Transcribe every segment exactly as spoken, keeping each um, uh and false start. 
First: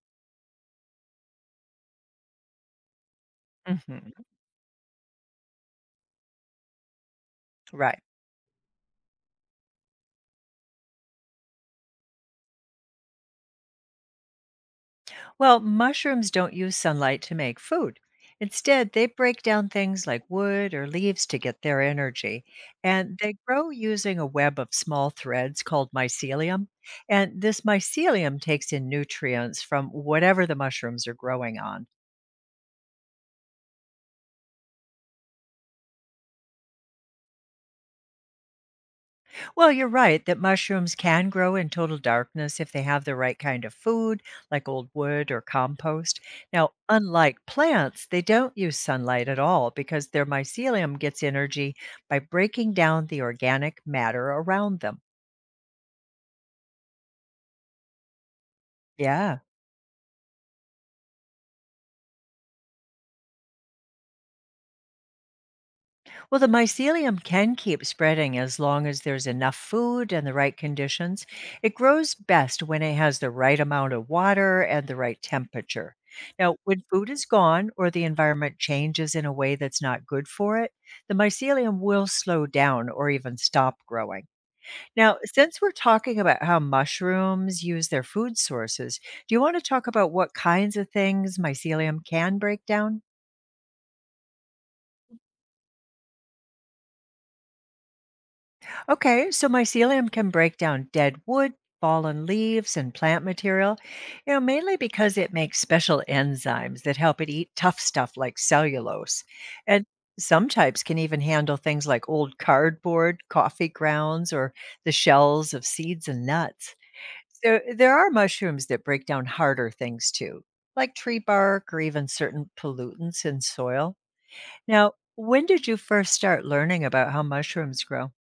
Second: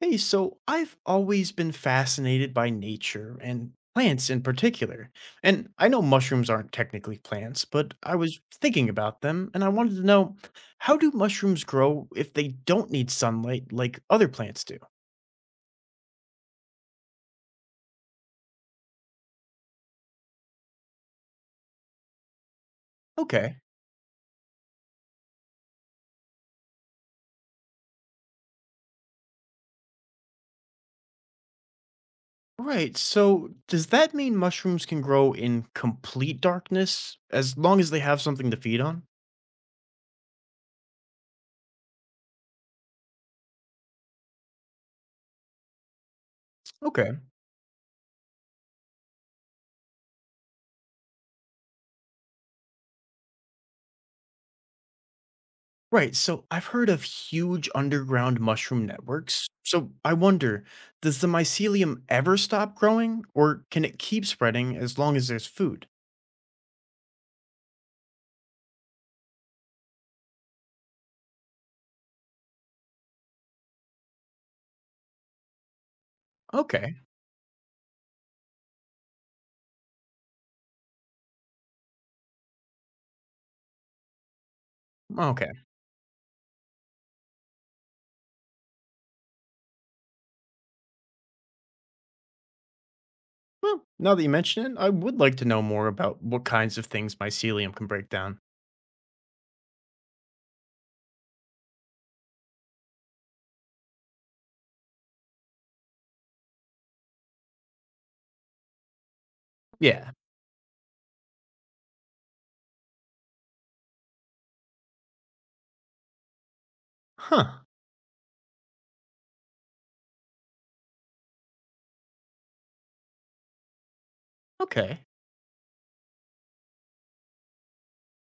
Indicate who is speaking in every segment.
Speaker 1: Hey, so I've always been fascinated by nature and
Speaker 2: Mhm.
Speaker 1: plants in particular. And I know mushrooms aren't technically plants, but
Speaker 2: Right.
Speaker 1: I was thinking about them and I wanted to know, how do mushrooms grow if they don't need sunlight like other plants do?
Speaker 2: Well, mushrooms don't use sunlight to make food. Instead, they break down things like wood or leaves to get their energy. And they
Speaker 1: Okay.
Speaker 2: grow using a web of small threads called mycelium. And this mycelium takes in nutrients from whatever the mushrooms are growing on.
Speaker 1: Right. So does that mean mushrooms can grow in complete darkness as long as they have something to feed on?
Speaker 2: Well, you're right that mushrooms can grow in total darkness if they have the right kind of food, like old wood or compost. Now,
Speaker 1: Okay.
Speaker 2: unlike plants, they don't use sunlight at all because their mycelium gets energy by breaking down the organic matter around them.
Speaker 1: Right, so I've heard of huge underground mushroom
Speaker 2: Yeah.
Speaker 1: networks. So I wonder, does the mycelium ever stop growing, or can it keep spreading as long as there's food?
Speaker 2: Well, the mycelium can keep spreading as long as there's enough food and the right conditions. It grows best when it has the right amount of water and the right temperature. Now, when
Speaker 1: Okay,
Speaker 2: food is gone or the environment changes in a way that's not good for it, the mycelium will slow down or even stop growing. Now, since
Speaker 1: okay.
Speaker 2: we're talking about how mushrooms use their food sources, do you want to talk about what kinds of things mycelium can break down?
Speaker 1: Well, now that you mention it, I would like to know more about what kinds of things mycelium can break down.
Speaker 2: Okay, so mycelium can break down dead wood, fallen leaves, and plant material, you know, mainly because it makes special enzymes that help it eat tough stuff like cellulose. And
Speaker 1: Yeah.
Speaker 2: some types can even handle things like old cardboard, coffee grounds, or the shells of seeds and nuts. So
Speaker 1: Huh.
Speaker 2: there are mushrooms that break down harder things too, like tree bark or even certain pollutants in soil. Now,
Speaker 1: Okay.
Speaker 2: when did you first start learning about how mushrooms grow?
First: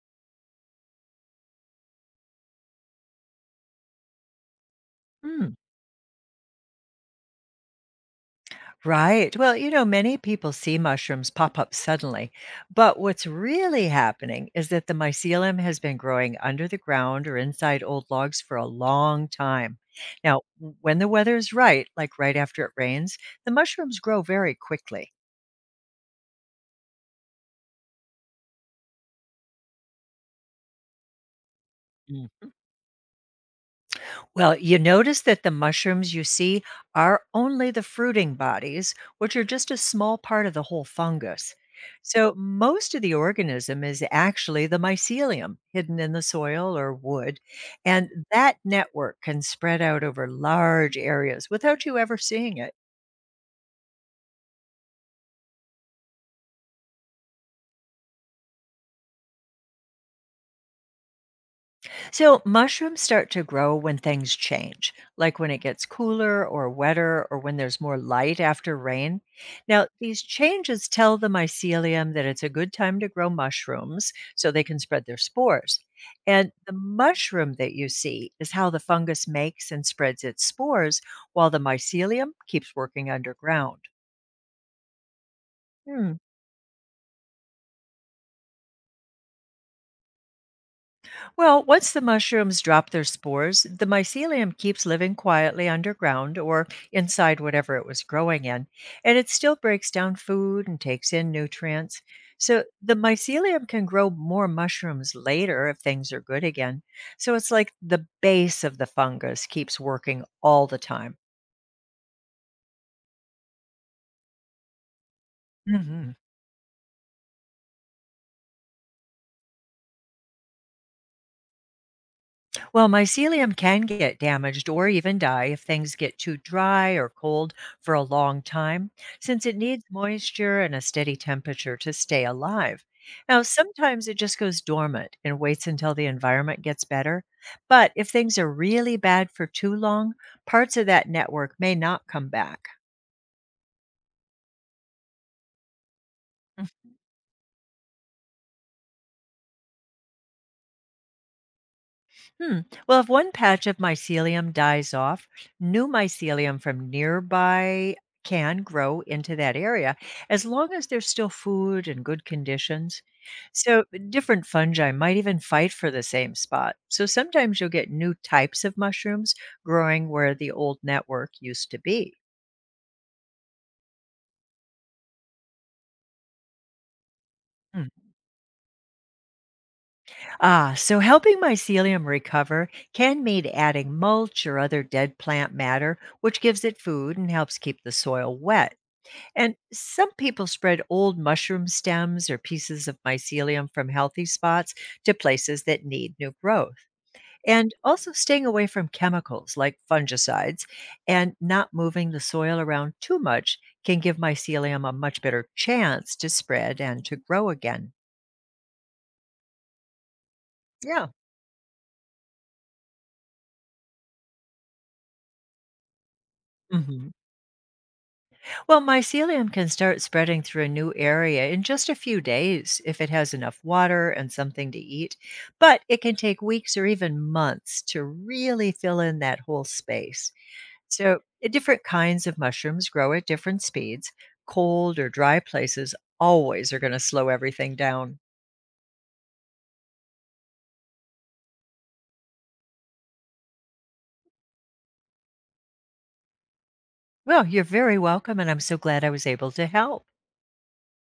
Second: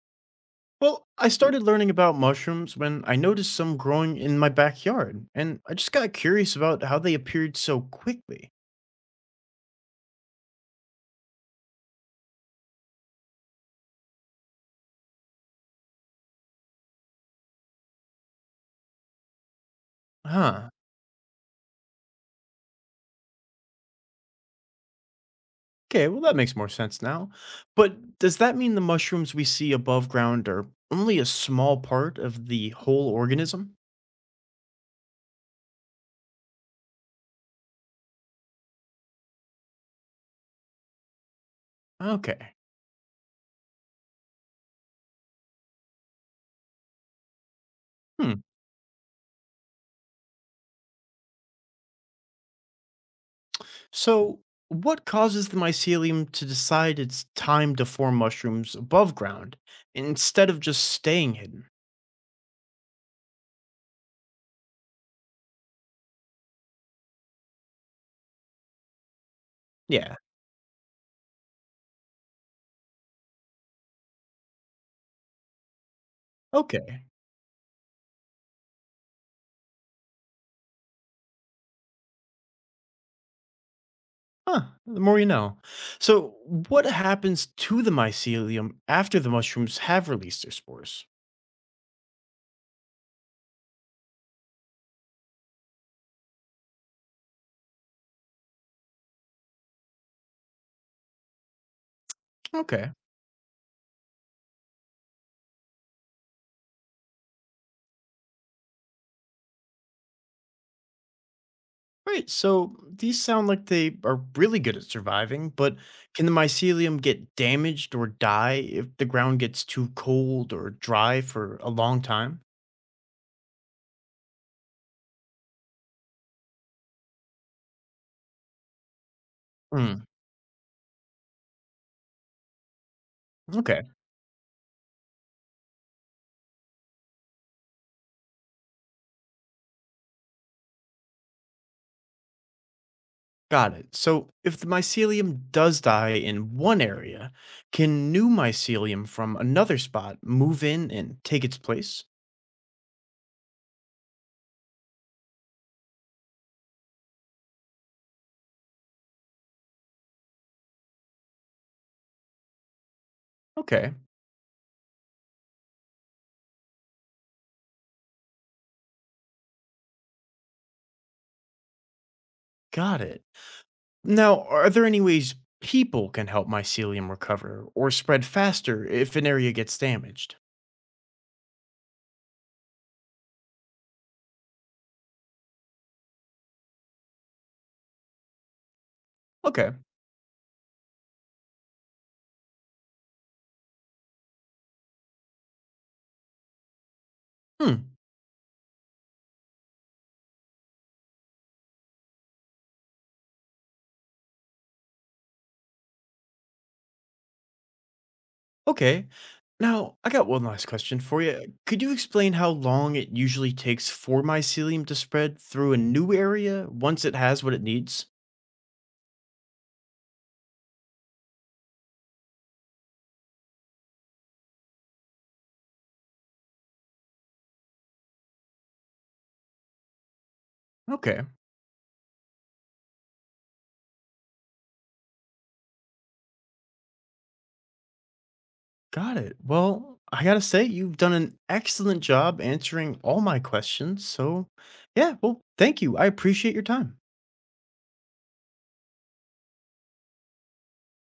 Speaker 1: Well, I started learning about mushrooms when I noticed some growing in my backyard,
Speaker 2: Hmm.
Speaker 1: and I just got curious about how they appeared so quickly.
Speaker 2: Right. Well, you know, many people see mushrooms pop up suddenly, but what's really happening is that the mycelium has been growing under the ground or inside old logs for a long time. Now,
Speaker 1: Huh.
Speaker 2: w- when the weather is right, like right after it rains, the mushrooms grow very quickly.
Speaker 1: Okay, well, that makes more sense now. But does that mean the mushrooms we see above ground are only a small part
Speaker 2: Mm.
Speaker 1: of the whole organism?
Speaker 2: Well, you notice that the mushrooms you see are only the fruiting bodies, which are just a small part of the whole fungus. So,
Speaker 1: Okay.
Speaker 2: most of the organism is actually the mycelium hidden in the soil or wood, and
Speaker 1: Hmm.
Speaker 2: that network can spread out over large areas without you ever seeing it.
Speaker 1: So, what causes the mycelium to decide it's time to form mushrooms above ground instead of just staying hidden?
Speaker 2: So, mushrooms start to grow when things change, like when it gets cooler or wetter or when there's more light after rain. Now,
Speaker 1: Yeah.
Speaker 2: these changes tell the mycelium that it's a good time to grow mushrooms so they can spread their spores. And the
Speaker 1: Okay.
Speaker 2: mushroom that you see is how the fungus makes and spreads its spores while the mycelium keeps working underground.
Speaker 1: Huh. The more you know.
Speaker 2: Hmm.
Speaker 1: So, what happens to the mycelium after the mushrooms have released their spores?
Speaker 2: Well, once the mushrooms drop their spores, the mycelium keeps living quietly underground or inside whatever it was growing in, and it still breaks down food and takes in nutrients. So
Speaker 1: Okay.
Speaker 2: the mycelium can grow more mushrooms later if things are good again. So it's like the base of the fungus keeps working all the time.
Speaker 1: Right, so these sound like they are really good at surviving, but
Speaker 2: Hmm.
Speaker 1: can the mycelium get damaged or die if the ground gets too cold or dry for a long time?
Speaker 2: Well, mycelium can get damaged or even die if things get too dry or cold for a long time, since it needs
Speaker 1: Hmm,
Speaker 2: moisture and a steady temperature to stay alive. Now,
Speaker 1: okay,
Speaker 2: sometimes it just goes dormant and waits until the environment gets better. But if things are really bad for too long, parts of that network may not come back.
Speaker 1: got it. So if the mycelium does die in one area, can new mycelium from another spot move in and take its place?
Speaker 2: Hmm. Well, if one patch of mycelium dies off, new mycelium from nearby can grow into that area as long as there's still food and good conditions. So,
Speaker 1: Okay,
Speaker 2: different fungi might even fight for the same spot. So, sometimes you'll get new types of mushrooms growing where the old network used to be.
Speaker 1: got it. Now, are there any ways people can help mycelium recover
Speaker 2: Hmm.
Speaker 1: or spread faster if an area gets damaged?
Speaker 2: Ah, so helping mycelium recover can mean adding mulch or other dead plant matter, which gives it food and helps keep the soil wet. And
Speaker 1: Okay,
Speaker 2: some people spread old mushroom stems or pieces of mycelium from healthy spots to places that need new growth. And
Speaker 1: hmm.
Speaker 2: also staying away from chemicals like fungicides and not moving the soil around too much can give mycelium a much better chance to spread and to grow again.
Speaker 1: Okay. Now, I got one last question
Speaker 2: Yeah.
Speaker 1: for you. Could you explain how long it usually takes for mycelium to spread through a new area once
Speaker 2: Mhm.
Speaker 1: it has what it needs?
Speaker 2: Well, mycelium can start spreading through a new area in just a few days if it has enough water and something to eat, but it can take weeks or even months to really fill in that whole space. So,
Speaker 1: Okay,
Speaker 2: uh, different kinds of mushrooms grow at different speeds. Cold or dry places always are going to slow everything down.
Speaker 1: got it. Well, I gotta say, you've done an excellent job answering all my questions. So, yeah, well, thank you. I appreciate your time.
Speaker 2: Well, you're very welcome, and I'm so glad I was able to help.